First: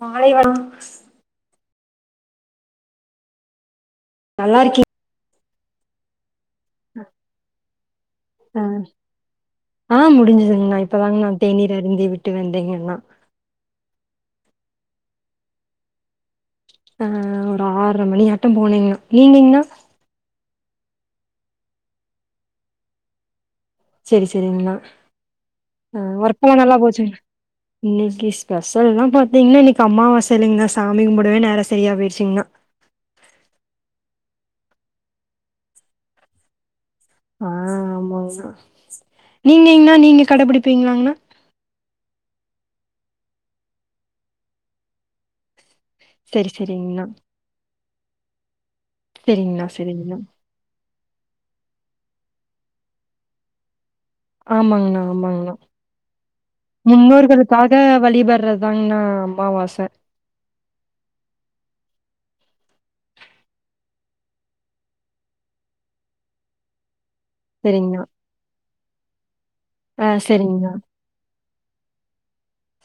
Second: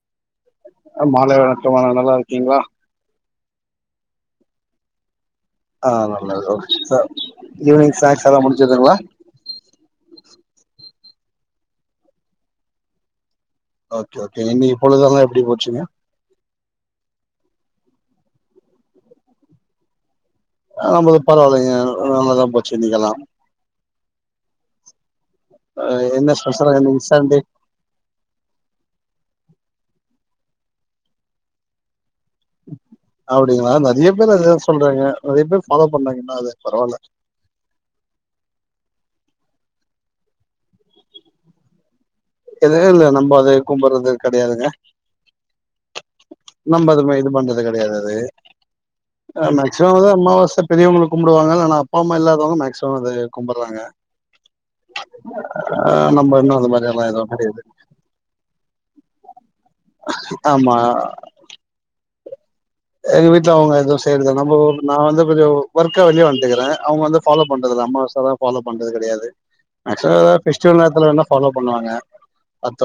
மாலை வண ஆ ம்மா நல்லா இருக்கீங்களா நல்லாருக்கேன் ஆஹ் நல்லது ச ஈவ்னிங் ஸ்னாக்ஸ் எல்லாம் முடிஞ்சுதுங்களா நான் இப்பதாங்க நான் தேநீர் அருந்தி விட்டு வந்தேங்கன்னா ஓகே ஓகே இனி இன்னைக்கு பொழுதல்லாம் எப்படி போச்சுங்க அஹ் ஒரு ஆர்ற மணி ஆட்டம் போனீங்கா நீங்கைன்னா நம்மது பரவாயில்லைங்க நல்லாதான் போச்சுஇன்னிக்கலாம் சரி சரிங்கனா அ ஹ் என்ன ஒர்க் எல்லாம் ஸ்பெஷலா நல்லாபோச்சு இன்னைக்கு சண்டே இன்னைக்கி ஸ்பஷல் நா இன்னு இன்னைக்கு அம்மாவாச இல்லைங்கன்ன சாமிக்கு கூம்மிடவேநேரம் சரியா போயிச் அப்படிங்களா நெறைய பேர் அது சொல்றாங்க நிறைய பேர் ஃபாலோ பண்ணறாங்க இன்னு அத பரவால ஆஹ் ஆமாங்கனா நீங்கைண்ணா நீங்க கடைபிடிப்பீங்கிளாண்ணா எதுவும் இல்ல நம்ம அதை கும்பறது கிடையாதுங்க சரி நம்ம அது சரிங்கண்ணா மெயிட்டன் பண்றது கிடையாது அது சரிங்கண்ணா மேக்ஸிமம் சரிங்கண்ணா அம்மாவாச பெரியவளுக்கு கும்புடுவாங்கல்ல அப்பா அம்மா இல்லாதவங்க மேக்ஸிமம் அத கும்பறாங்க ஆமாங்கண்ணா ஆமாங்கண்ணா நம்ம இன்னு அந்த மாரி எல்லா எதுவு முன்னோர்கள் கெடையாது க்காக வழிபடுறதாங்கன்னா அம்மாவாசை ஆமா எங்க வீட்டுல அவங்க எதுவும் செய்யறது நம்ம நான் வந்து கொஞ்சம் ஒர்க்கா வெளிய வன்டுக்கிறேன் அவங்க வந்து பாலோ பண்றதல்ல சரிங்கண்ணா அமாவாசலா பால்லோவ் பண்றதுல பண்றது கிடையாது ஆ ஆக்சுவலா சரிங்கண்ணா ஃபெஸ்டிவல் நேரத்துல வேணா ஃபாலோ பண்ணுவாங்க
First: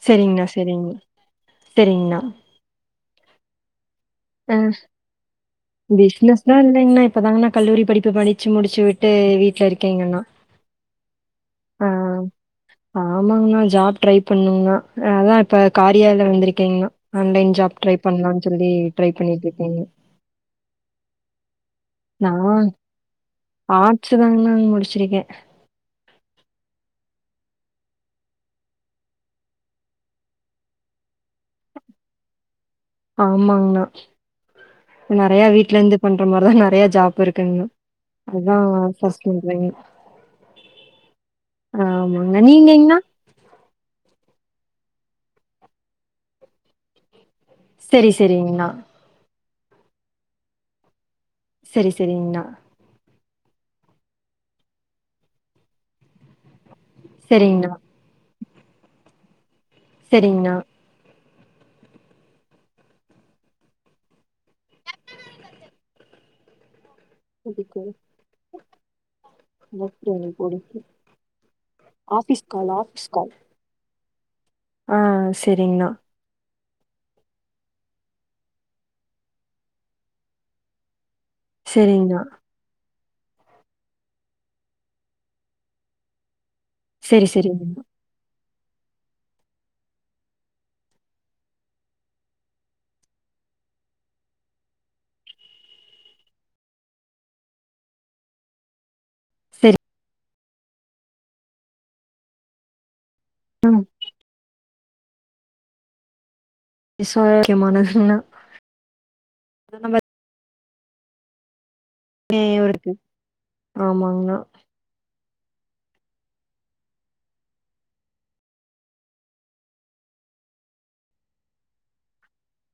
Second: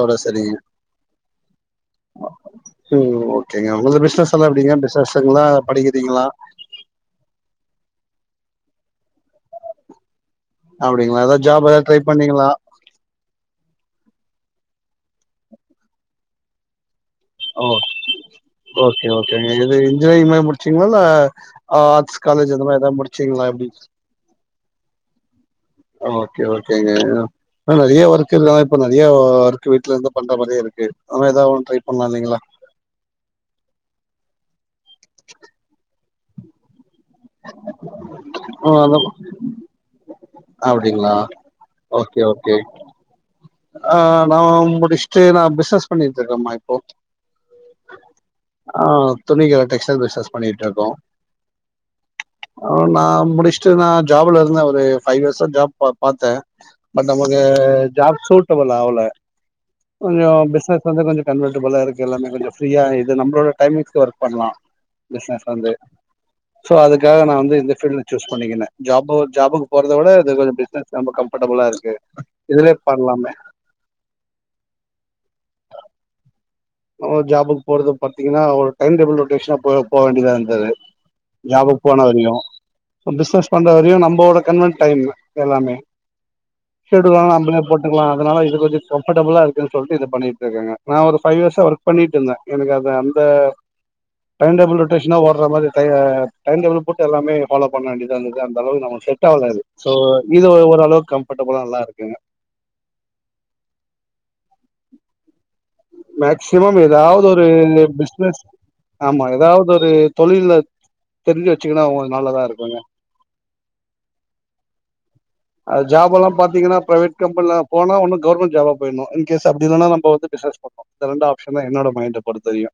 சரிங்கண்ணா சரிங்க சரிங்கண்ணா உம்ம் ஓகேங்க உங்கள் பிஸ் பிசினஸ் எல்லாம் ஆ எப்படிங்க பிசினஸ்லாம் இல்லைங்கன்னா இப்பதாங்கன்னா கல்லூரி படிப்பு படி படிச்சு முடிச்சு விட்டு வீட்டுல இருக்கேங்கன்னா அப்படிங்களா ஏதாவது ஜாப் ஏதாவது ட்ரை பண்ணீங்களா ஆமாங்கண்ணா. ஜாப் ட்ரை அதான் இப்ப காரியாலய வந்திருக்கீங்கனா ஆன்லைன் ஓ ஜாப் ட்ரை பண்ணலாம்னு சொல்லி ஓகே ட்ரை பண்ணிட்டு ஓகேங்க இருக்கேங்க. இன்ஜினியரிங் மாரி முடிச்சீங்களா இல்ல ஆர்ட்ஸ் காலேஜ் அந்த மாரிதான் ஏதாவது முடிச்சீங்களா எப்படி ஆர்ட்ஸ் தாங்கண்ணா நான் முடிச்சிருக்கேன் ஓகே ஓகேங்க நிறைய ஒர்க் இப்ப நிறைய ஒர்க் வீட்ல இருந்து பண்ற மாரியே இருக்கு ஆ ஏதாவ ட்ரை பண்ணலாம் இல்லைங்களா ஆமாங்கண்ணா நிறைய வீட்டுல இருந்து பண்ற மாரிதான் நிறைய ஜாப் இப்பயிருக்க அதான் ஆ பிரஸ்ட் அப்டிங்களா ஆமாங்க நீங்கங்கனா அஹ் நான் முடிச்சிட்டு பிசினஸ் பண்ணிட்டு இருக்கம்மா இப்போ சரி சரிங்கண்ணா துணி கடை டெக்ஸ்டைல்ஸ் பண்ணிட்டுக்கோம் சரி சரிங்கண்ணா முடிஸ்ட்டு நான் ஜாப்ல இருந்தேன் ஒரு ஃபைவ் இயர்ஸா ஜாப் பார்த்தேன் பட் நமக்கு சரிங்கண்ணா. ஜாப் சூட்டபல் அவல கொஞ்சம் சரிங்கண்ணா. பிசினஸ் அந்த கொஞ்சம் காம்படபிலா இருக்கு எல்லாமே கொஞ்சம் ஃப்ரீயா இது நம்மளோட டைமிங்ஸ்க்கு வொர்க் பண்ணலாம் பிசினஸ் வந்து சோ அது காக நான் வந்து இந்த ஃபீல்டு சூஸ் பண்ணிக்கேன் ஜ ஜாபக்கு போறதா விடா பிசினஸ்ொம்ப கம்பர்டுா இருக்கு ஆபீஸ் இதுல கால் ஆபீஸ் கால். எல்லாமே ஆ சரிங்கண்ணா, ஜாபுக்கு போறது பாத்தீங்கன்னா ஒரு டைம் டேபிள் ரொட்டேஷனா போ போ வேண்டிதான் இருந்தாது ஜாபுக்கு சரிங்கண்ணா. போனதில்ல இப்ப பிசினஸ் பண்ற வெறியோ நம்மவோட கன்வன் டைம் எல்லாமே ஷெடுல்லா சரி, நம்பளே சரிங்கண்ணா. போட்டுக்கலா அதனால இத பத்தி இது கம்ஃபர்டபுலா இருக்குன்னு சொல்லிட்டு இத பண்ணிட்டுயிருக்கேங்க நா ஒரு ஃபைவ் இயர்ஸ் இல்ல ஒர்க் பண்ணிட்டு இருந்தே எனக்கு அது அந்த டைம் டேபுள் ரொட்டேஷன்னா ஓடுறா மாதிரி டை டைம் டேபுள் போட்டு எல்லாமே ஃபால்லோ பண்ண வேண்டியதா இருந்துது அந்த அளவுக்கு நம்பளுக்கு செ ட் ஆகாது சரி. சோ இது ஓரளவுக்கு கம்ஃபர்டபுளா நல்லாயிருக்குங்க ஆஹ் மேக் சிமம் எதாவது ஒரு முக்கியமானதுங்கண்ணா. பிசினஸ் ஆமா எதாவது அது ஒரு நம்ம தொழில்ல தெரி்லயா ஏ இவருக்கு ஆமாங்கண்ணா அ ஜாப் எல்லா பாத்தீங்கன்னா பிரைவேட் கம்பெனில போனோ ஒன்னு கவர்மெண்ட் ஜாபா போயிடணோ இன்கேஸ் அப்டி இல்லன்னா நம்ம வந்துட்டு சர்ச் பண்ணோ இந்த ரெண்டு ஆப்ஷன் தா என்னோட மைண்ட பொறுத்த வெரியோ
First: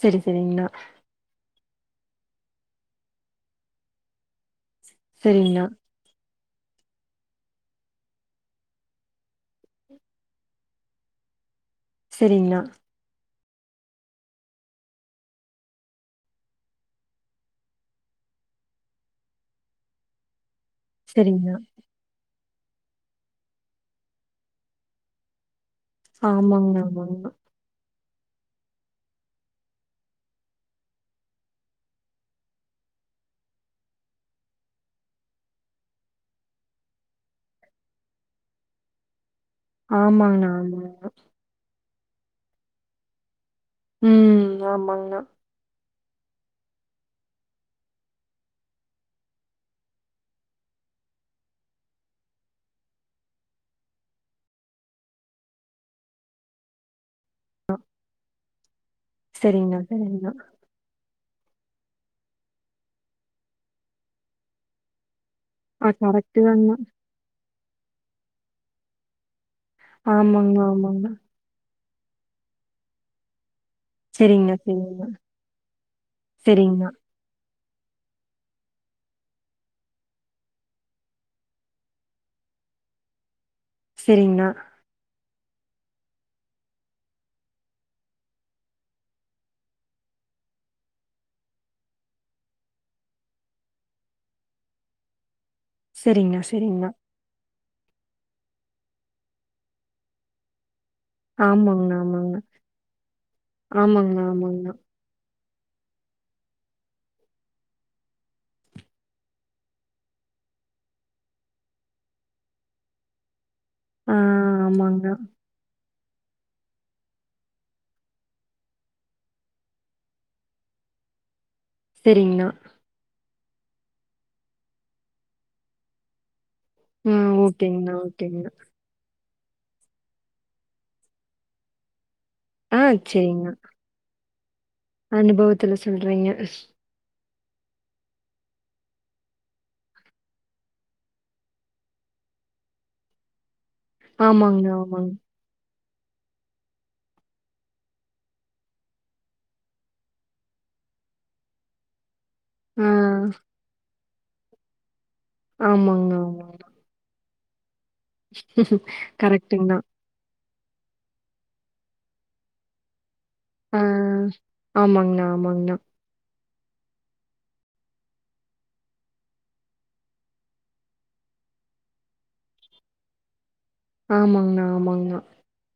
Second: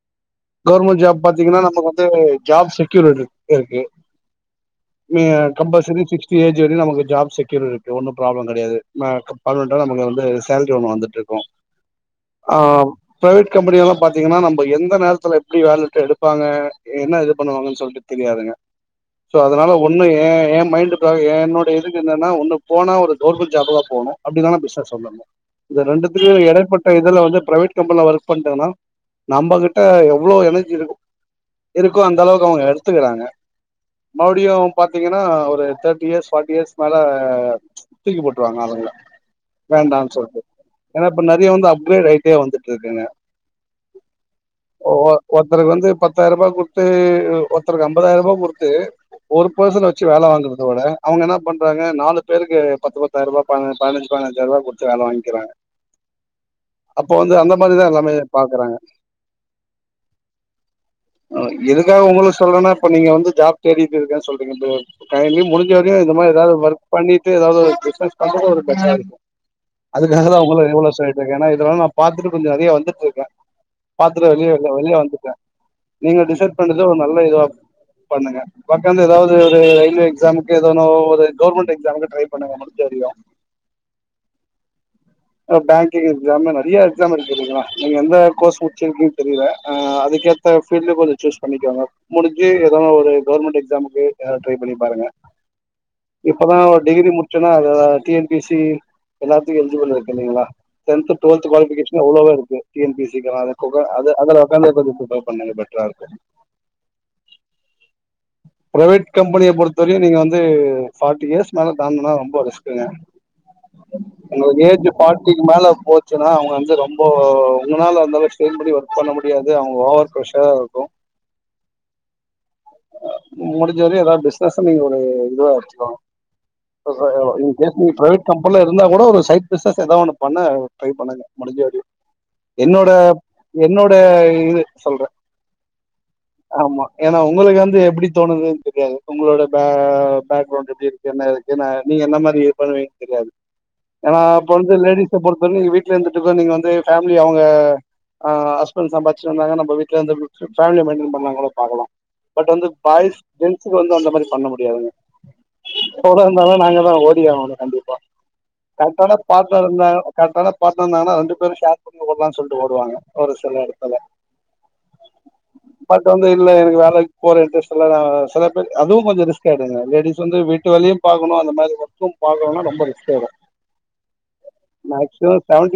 சரி, சரிங்கண்ணா. கவர்மெண்ட் ஜாப் பாத்தீங்கன்னா நம்ப வந்து ஜாப் செக்யூரிட்டியிருக்கு நீங்க சரிங்கண்ணா, கம்பல்செரி ஏஜ் வந்து நமக்கு ஜாப் செக்யூர்யிருக்கு ஒன்னோ ப்ராப்ளம் கெடையாது னா பதினெட்டான நமக்கு வந்து சேலரி ஒண்ணு வந்துட்டுயிருக்கோ செரிங்கண்ணா பிரைவேட் கம்பெனி எல்லா பாத்தீங்கன்னா நம்ப எந்த நேரத் துல எப்டி வேலட்டு எடுப்பாங்க என்ன இது பண்ணுவாங்கன்னு சொல்லிட்டு தெரியாதுங்க சோ அதனால ஒண்ணு ஏ ஏ மைண்ட் பா சரிங்கண்ணா. என்னோடைய இதுக்கு என்னன்னா ஒன்னு போனா ஒரு கவர்மெண்ட் ஜாபா போனோ அப்டி இல்லனா பிசினஸ் வந்துடனோ இது ரெண்டுத்துலயோ ஆமாங்கண்ணா, எடைப்பட்ட இதுல ஆமாங்கண்ணா. வந்து பிரைவேட் கம்பெனில வேல செய் பண்தானா நம்பகிட்ட எவ் ளோ எனர்ஜி இரு இருக்கோ அந்த அளவுக்கு அவங்க எடுத்துக்குறாங்க மறுபடியோ பார்த்தீங்கன்னா ஒரு தேர்ட்டி இயர்ஸ் ஃபார்ட்டி இயர்ஸ் மேல தூக்கி போட்டுருவாங்க அவங்கள வேண்டா சொல்டு ஆமாங்கண்ணா, ஆமாங்கண்ணா. ஏன்னா இப்ப நெறைய வந்து அது முறை வைக்க வந்துட்டுயிருக்குங்க உம் ஒ வ ஒருத்தருக்கு வந்து பத்து பத்தாயிரரூபா குடுத்து ஒருத்தருக்கு அம்பதாயிரரூபா குடுத்து ஒரு பர்சன் வெச்சு வேல வாங்குறத விட அவங்க என்ன பண்றாங்க நாலு பேருக்கு பத்து பத்தாயிர ரூபா தாங்க பதனஞ்சு பதனஞ்சாயிர ரூபா குடுத்து வேல வாங்கிக்குறே அப்போ வந்து அந்த மாரிதா எல்லாமே பாக்குறாங்க நீங்க [unintelligible] ஆஹ் எதுக்காக உங்களுக்கு சொல்றேன்னா இப்ப நீங்க வந்து ஜாப் தேடிட்டுயிருக்கன்னு சொல்றீங்க இல்லையா முடிஞ்ச ஆ வரையோ இந்த மாதிரி கரெக்ட்டு எதாவது தாங்கண்ணா. ஒர்க் பண்ணிட்டு எதாவது ஒரு ரிசர்ச் பண்றது ஒரு பிரச்சனையாயிருக்கோ அதுக்காகதா ஆமாங்கண்ணா, உங்கள இவ்ளோ ஆமாங்கண்ணா. சொல்லிட்டுயிருக்கே ஏன்னா இதலா நா பார்த்துட்டு கொஞ்சம் நிறைய வந்துட்டு இருக்கேன் பார்த் வெளிய வெளியா சரிங்கண்ணா, வந்திட்டேன் நீங்க டிசைட் சரிங்கண்ணா. பண்றதுதான் ஒருநல்ல இதுவா பண்ணுங்க பக்கம்ந்து ஏதாவது ஒரு ரயில்வே எக்ஸாமுக்கு ஏதுனோ ஒரு கவர்மெண்ட் எக்ஸாமுக்கு ட்ரை பண்ணுங்க முடிஞ்சவரைக்கும் சரிங்கண்ணா பேங்கிங் எக்ஸாம் நிறைய எக்ஸாம் இருக்குங்களா நீங்க எந்த கோர்ஸ் முச்சிருக்கீன்னு தெரியல ஆஹ் அதுக்கேத்த பீல்டு கொஞ்சம் சூஸ் பண்ணிக்கோங்க முடிஞ்சு ஏதனா ஒரு கவர்மெண்ட் எக்ஸாமுக்கு ட்ரை பண்ணி பாருங்க சரிங்கண்ணா, சரிங்கண்ணா, இப்பதான் ஒரு சரிங்கண்ணா. டிகிரி முடிச்ச அத டி என்பி சி எல்லாத்துக்கும் எல்ஜபில்இருக் இல்லங்களா டன்து டுவெல்த் ஆமாங்கண்ணா, குவாலிபிகேஷன் எவ்வளோவோ ஆமாங்கண்ணா. இருக்கு டி என் பி சி அது ஆமாங்கண்ணா, அதுல ஆமாங்கண்ணா. உக்காந்துேந்தும் பண்ணது பெட்ரா இருக்கும் பிரைவேட் கம்பெனியை பொறுத்த வரையும் நீங்க வந்து பார்ட்டி இயர்ஸ் மேல தான்டுனா ரொம்ப ரிஸ்குங்க ஆ உங்க ஏஜ் ஆமாங்கண்ணா. பார்ட்டிக்கு மேல போச்சு [unintelligible] அவங்க வந்து ரொம்ப உங்கனால அந்த அந்த மாரி ஸ்டெய்ன் பண்ணிஒர்க் பண்ண முடியாது அவங்க ஓவர் ப்ரெஷரா இருக்கும் செரிங்கண்ணா முடிஞ்சவரயும் ஏதாது பிசினஸ் நீங்க ஒரு இதுவா வெச்சிகோங்க அ ம். ஓகேங்கண்ணா, சுஉஹ் பிரைவேட் ஓகேங்கண்ணா. கம்பெனில இருந்தா கூட ஒரு சை பிசினஸ் ஏதா ஒண்ணு பண்ண ட்ரை பண்ணுங்க முடிஞ்ச வரயும் ஆ என்னோட சரிங்க. என்னோட இது சொல்றே அனுபவத்துல சொல்றீங்க [unintelligible] எப்டி தோணுது தெரியாது உங்களோட பே பேக்கிரவுண்ட் எப்டி இருக்கு என்ன இருக்கு நாநீ என்ன மாரி பண்ணுவீங்கன்னு தெரியாது ஏனா அப்ப ஆமாங்க, வந்து ஆமாங்க. லேடிஸ்ச பொறுத்தவரைக்கும் நீங்க வீட்டு வீட்ல இருந்துட்டு கூட நீங்க வந்து ஃபேமிளி அவங்க ஆஹ்ஆஹ் அஸ்பண்டுட்டு சம்பாச்சு வந்தாங்க ந வீட்லயே இருந்து ஃபேமளிய மெய்ண்டண் பண்ணி பாக்கலாம் பட் வந்து ஆ பாய்ஸ் ஜென்ஸ்க்கு வந்து அந்த மாரி பண்ண முடியாதுங்க இப்ப ஆமாங்கண்ணா, கூடஇருந்தாலும் ஆமாங்கண்ணா. நாங்க தான் ஓடியாகணும் [unintelligible] வ கரெக்டானா பாட்ணர் கரெக்ட்டுங்கண்ணா. இருந்தா கரெக்டானா பாட்னர் இருந்தாங்கன்னா ரெண்டுபேரும் ஷேர் பண்ணி ஓடலம்னு சொல்லிட்டுஓடுவாங்க ஒருசில ஆ எடத்துல ஆமாங்கண்ணா, ஆமாங்கண்ணா. பட்வந்து இல்ல இத வேலக்கு போற இன்ரஸ்டு இல்லா ஆ சில பேர் அதுவும்கொஞ்சம் ரிஸ்க் ஆயிடுங்க லேடிஸ் வந்து வீட்டு வேலயும் பாக்கணும் அந்த மாதிரி ஒர்க்கு பாக்கணும் ரொம்ப ரிஸ்க் ஆயிரும் ஆமாங்கண்ணா ஆமாங்கண்ணா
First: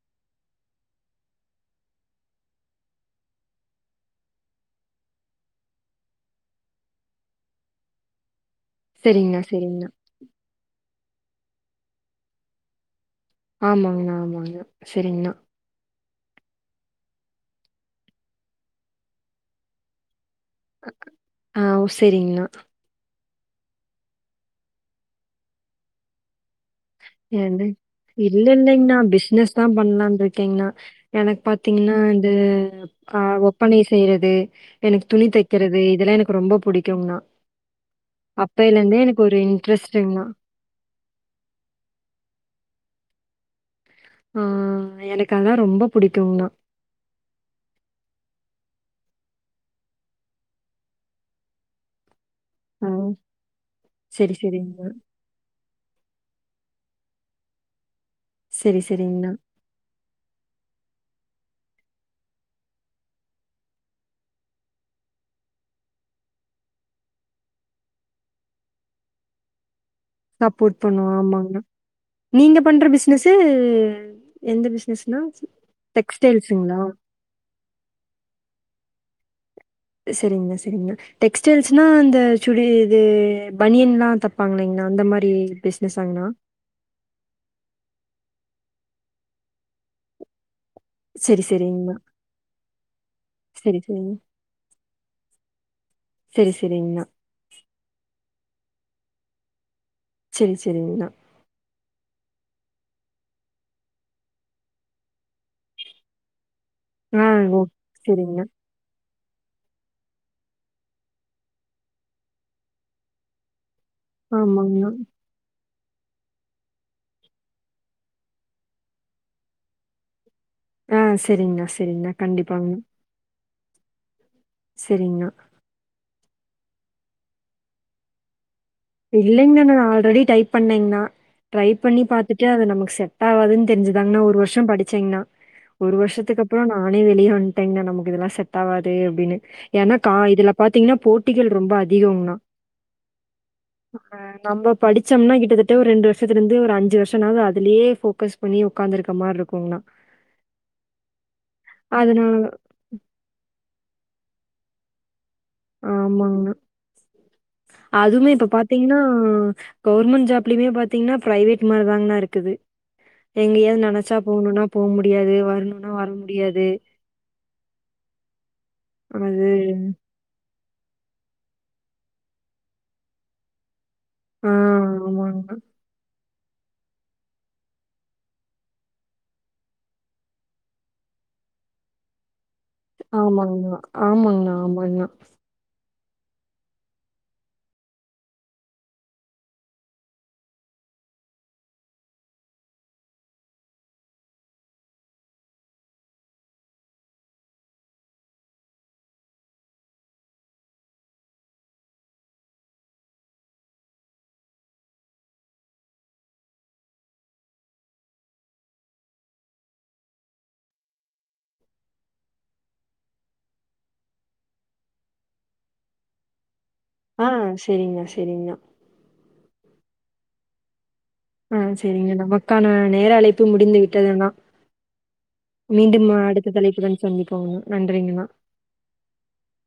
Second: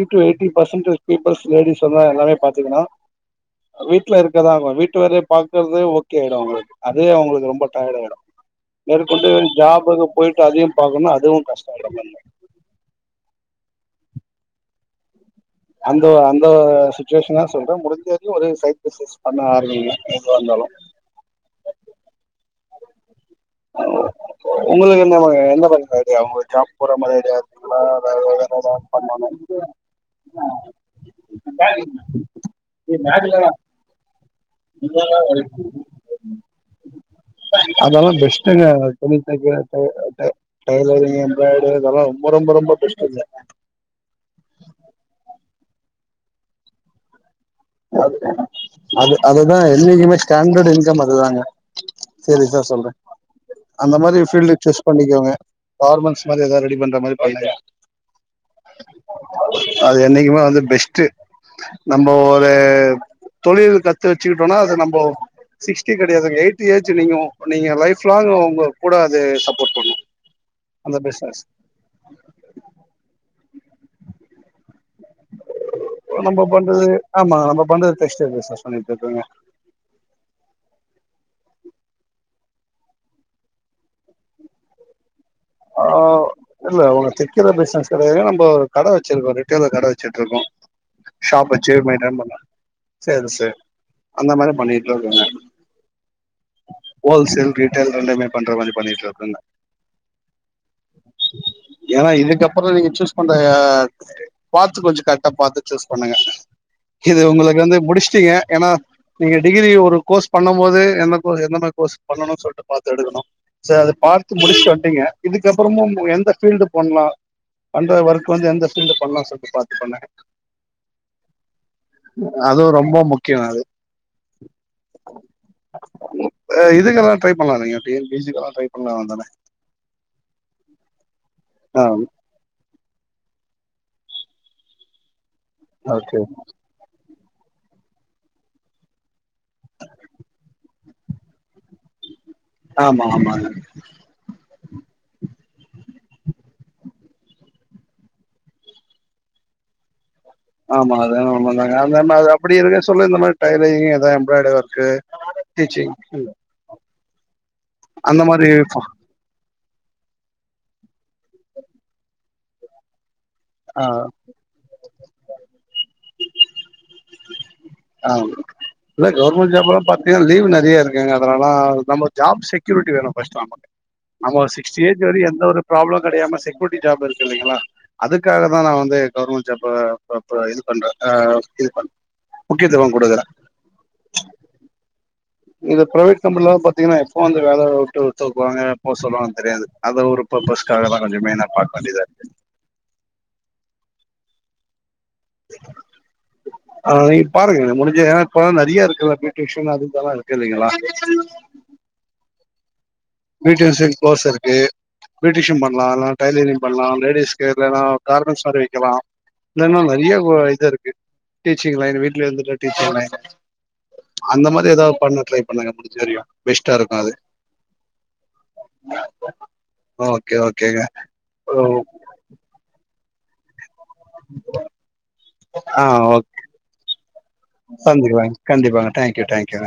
எயிட்டிபசண்டு பீப்பில்ஸ் லேடிஸ் எல்லாமே பாத்துக்கனும் வீட்டுல இருக்குராங்க வீட்டு வேலய பாக்குறது ஓ [unintelligible] அதே அவங்களுக்கு ரொம்ப டயர்டு ஆயிடும் மேற்கொண்டு சரிங்கண்ணா, சரிங்கண்ணா. ஜாபுக்கு போயிட்டு அதயும் பாக்கனும் அதுவும் கஷ்டம் அத பண்ண ஆமாங்கண்ணா ஆமாங்கண்ணா சரிங்கண்ணா அந்த அந்த சுச்வேஷன்லா சொல்றேன் முடிஞ்சுதும் ஒரு சைடு பிஸ்னஸ் பண்ண ஆரமிங்க ஆஹ் செரிங்கண்ணா உங்களுக்கு என்ன மாதி என்ன மா பண்ண ஜாப் போற மாரி ஐடியா இல்ல இருக்குங்களா வேற எதாவது இல்லங்கண்ணா பிசினஸ் தான் பண்ணலாம் இருக்கேங்கண்ணா எனக்கு பண்ணனு பாத்தீங்கன்னா இந்த ஆஹ் ஒப்பனை செய்யறது எனக்கு துணி தெக்கறது இதெலாம் எனக்கு ரொம்ப பிடிக்கும்ண்ணா [unintelligible] அதெலாம் ரொம்ப ரொம்ப ரொம்ப பெஸ்ட் ஆஹ் எனக்கு அதான் ரொம்ப பிடிக்குங்கண்ணா அது அதுதான் என்னைக்குமே ஸ்டாண்டர்டு இன்கம் அதுதாங்க செரி சார் சொல்றேன் ஆ. அந்த மாரி சரி, பீல்டு சூஸ் சரிங்கண்ணா. பண்ணிக்கோங்க கவர்மெண்ட் ஆமா ஏதாது ரெடி பண்ற மாரி பாருங்க சரி, சரிங்கண்ணா. அது என்னைக்குமே வந்து பெஸ்ட்டு நம்போ தொழில் கத்து வச்சுக்கிட்டோம்னா அது நம்ம சிக்ஸ்டி கிடையாது எயிட்டி ஏஜ் நீங்க நீங்க லைப் லாங்க் உங்க கூட அது சப்போர்ட் பண்ணும் சப்போர்ட் பண்ணும் ஆமாங்கண்ணா நீங்க பண்ற பிசினஸ் இது எந்த பிசினஸ் நம்ம பண்றது ஆமாங்க நம்ம பண்றது டெக்ஸ்டைல்ஸ் பிசினஸ் பண்ணிட்டு இருக்கங்க சரிங்கண்ணா, சரிங்கண்ணா. டெக்ஸ்டைல்ஸ்னா அந்த சுடி இது பனியன்லாம் தைப்பாங்களாங்களா அந்த மாதிரி ஆஹ் இல்ல உங்க தைக்கிற பிசினஸ் கிடையாது இப்போ ஒரு கடை வச்சிருக்கோம் ரிட்டோல கடை வச்சுட்டு இருக்கோம் சரி, ஷாப் வச்சி சரிங்கண்ணா. மெயின்டெய்ன் பண்ணன் சர்வீஸ் சரி, சரிங்க. அந்த மாதிரி பண்ணிட்டு இருக்கேன் நான் சரி, சரிங்கண்ணா. வோல்சேல் ரிட்டெயில் ரெண்டுமே பண்ற மாதிரி பண்ணிட்டு இருக்கேன் சரி சரிங்கண்ணா ஏன்னா இதுக்கப்புறம் நீங்க சூஸ் பண்ற பாத்து கொஞ்சம் கரெட்டா பாத்து சூஸ் பண்ணுங்க இது ஆ, ஓ உங்களுக்கு வந்து முடிச்சுட்டீங்க சரிங்கண்ணா. ஏன்னா நீங்க டிகிரி ஒரு கோர்ஸ் பண்ணும் போது என்த எந்த மாரி கோர்ஸ் பண்ணணும்னு சொல்லிட்டு பாத்து எடுக்கணும் சார் அத பாத்து முடிச்சிட்டு ஆமாங்கண்ணா. வந்தீங்க இதுக்கப்புறம் அப்புறமும் எந்த ஃபீல்டு பண்ணலாம் அந்த ஒர்க்க் வந்து எந்த ஃபீல்டு பண்ணலாம் சொல்லிட்டு பாத்து பண்ணுங்க ஆ, சரிங்கண்ணா, சரிங்கண்ணா. அதுவும் கண்டிப்பாங்கண்ணா. ரொம்ப முக்கியம் அது சரிங்கண்ணா இதுக்கெல்லாம் ட்ரை பண்ணலாம் நீங்க T N P S C try பண்ணலா தானே இல்லைங்கண்ணா நான் ஆல்ரெடி டைப் பண்ணேங்கண்ணா ட்ரை ஆ பண்ணி பாத்துட்டு அத நமக்கு செட் செட் ஆவாதுன்னு தெரிஞ்சுாங்கண்ணா ஒரு வருஷம் படிச்சேங்கன்னா ஒரு வருஷத்துக்கு அப்புறம் நானே வெளிய வந்துட்டீங்கன்னா நமக்கு இதெல்லாம் செட் ஆகாதுன்னு அப்டின்னு ஏன்னா இதுல பாத்தீங்கன்னா போட்டிகள் ரொம்ப அதிகம்னா ஆமா ஆமாங்க ஆஹ் நம்ம படிச்சோம்னா கிட்டத்தட்ட ஒரு ரெண்டு வருஷத்துல இருந்து ஒரு அஞ்சு வருஷனாவது அதுலயே போக்கஸ் பண்ணி உக்காந்துருக்க மாரி இருக்கும்ன்னா ஆமா அ தாங்க அந்த மா அது அப்டி இருக்கு சொல்ல இந்த மாரி டைலரிங் அத எம்பராய்டரி ஒர்க்கு டிச்சிங் அதுமே இப்ப பாத்தீங்கன்னா கவுவர்மெண்ட் ஜாப்லயுமே பார்த்தீங்கன்னா பிர்ைவேட் மாதிரிதாங்க தான் இருக்குது ஆ எங்கேயாவது நினைச்சா போகணும்னா போ முடியாது வரணும் வர முடியாது ஆ இல்ல அது கவர்மெண்ட் ஜாப் எல்லாம் பாத்தீங்கன்னா லீவ் நிறைய அதலால நம்ம ஜாப் செக்யூரிட்டி வேணும்ஸ் நமக்கு நம்ம ஆ ஒரு சிகஸ்டி ஏஜ் வரையும் எந்த ஆமாங்கண்ணா. ஒரு ப்ராப்ள கிடையாம செக்யூரிட்டி ஜாப் இருக்கு இல்லைங்களா அதுக்காக தான் நான் வந்து கவுவர்மெண்ட் ஜாப் இது பண்றேன் இது பண்றன் ஆமாங்கண்ணா ஆமாங்கண்ணா ஆமாங்கண்ணா இது பிரைவேட் கம்பனிலல்லாம் பாத்தீங்கன்னா எப்போ வந்து வேலை விட்டு தூக்குவாங்க எப்போ சொல்லுவாங்கு தெரியாது அத ஒருப் பஸாகதான் கொஞ்சம் மெயினா பார்க்க வேண்டியதா இரு ஆஹ் நீ பாருங்க முடிஞ்ச ஏன் இப்பாம் நிறைய இருக்குல்ல பியூட்டஷன் அதுெல்லாம் இருக்கு இல்லைங்களா பியூட்டிஷியன் கோஸ் இருக்கு பியூட்டிஷியன் பலாம் டைலரிங் பண்ணலாம் பலாம் லேடிஸ்கு கமெண்ட்ஸ் மாரி வைக்கலாம் இன்னா நிறைய இது இருக்கு டீச்சிங் லைன் வீடல இருந்து டீச்சங் லைன் அந்த மாரி ஏதாவ பண்ண ட்ரை பண்ணுங்க முடிஞ்ச வரையும் இட்ட இருக்கும் அது சரிங்கா சரிங்கா ஓகே ஓகேங்க ஓ ஆஹ் சரிங்க நமக்கான நேர அழைப்பு முடிந்துவிட்டு துான ஆ மீண்டும் ஓகே அடுத்த தலைப்புயுடன் சந்திப்போங்க நன்றிங்கனா சந்திக்கலாங்க கண்டிப்பாங்க தேங்க்யூ தேங்க்யூ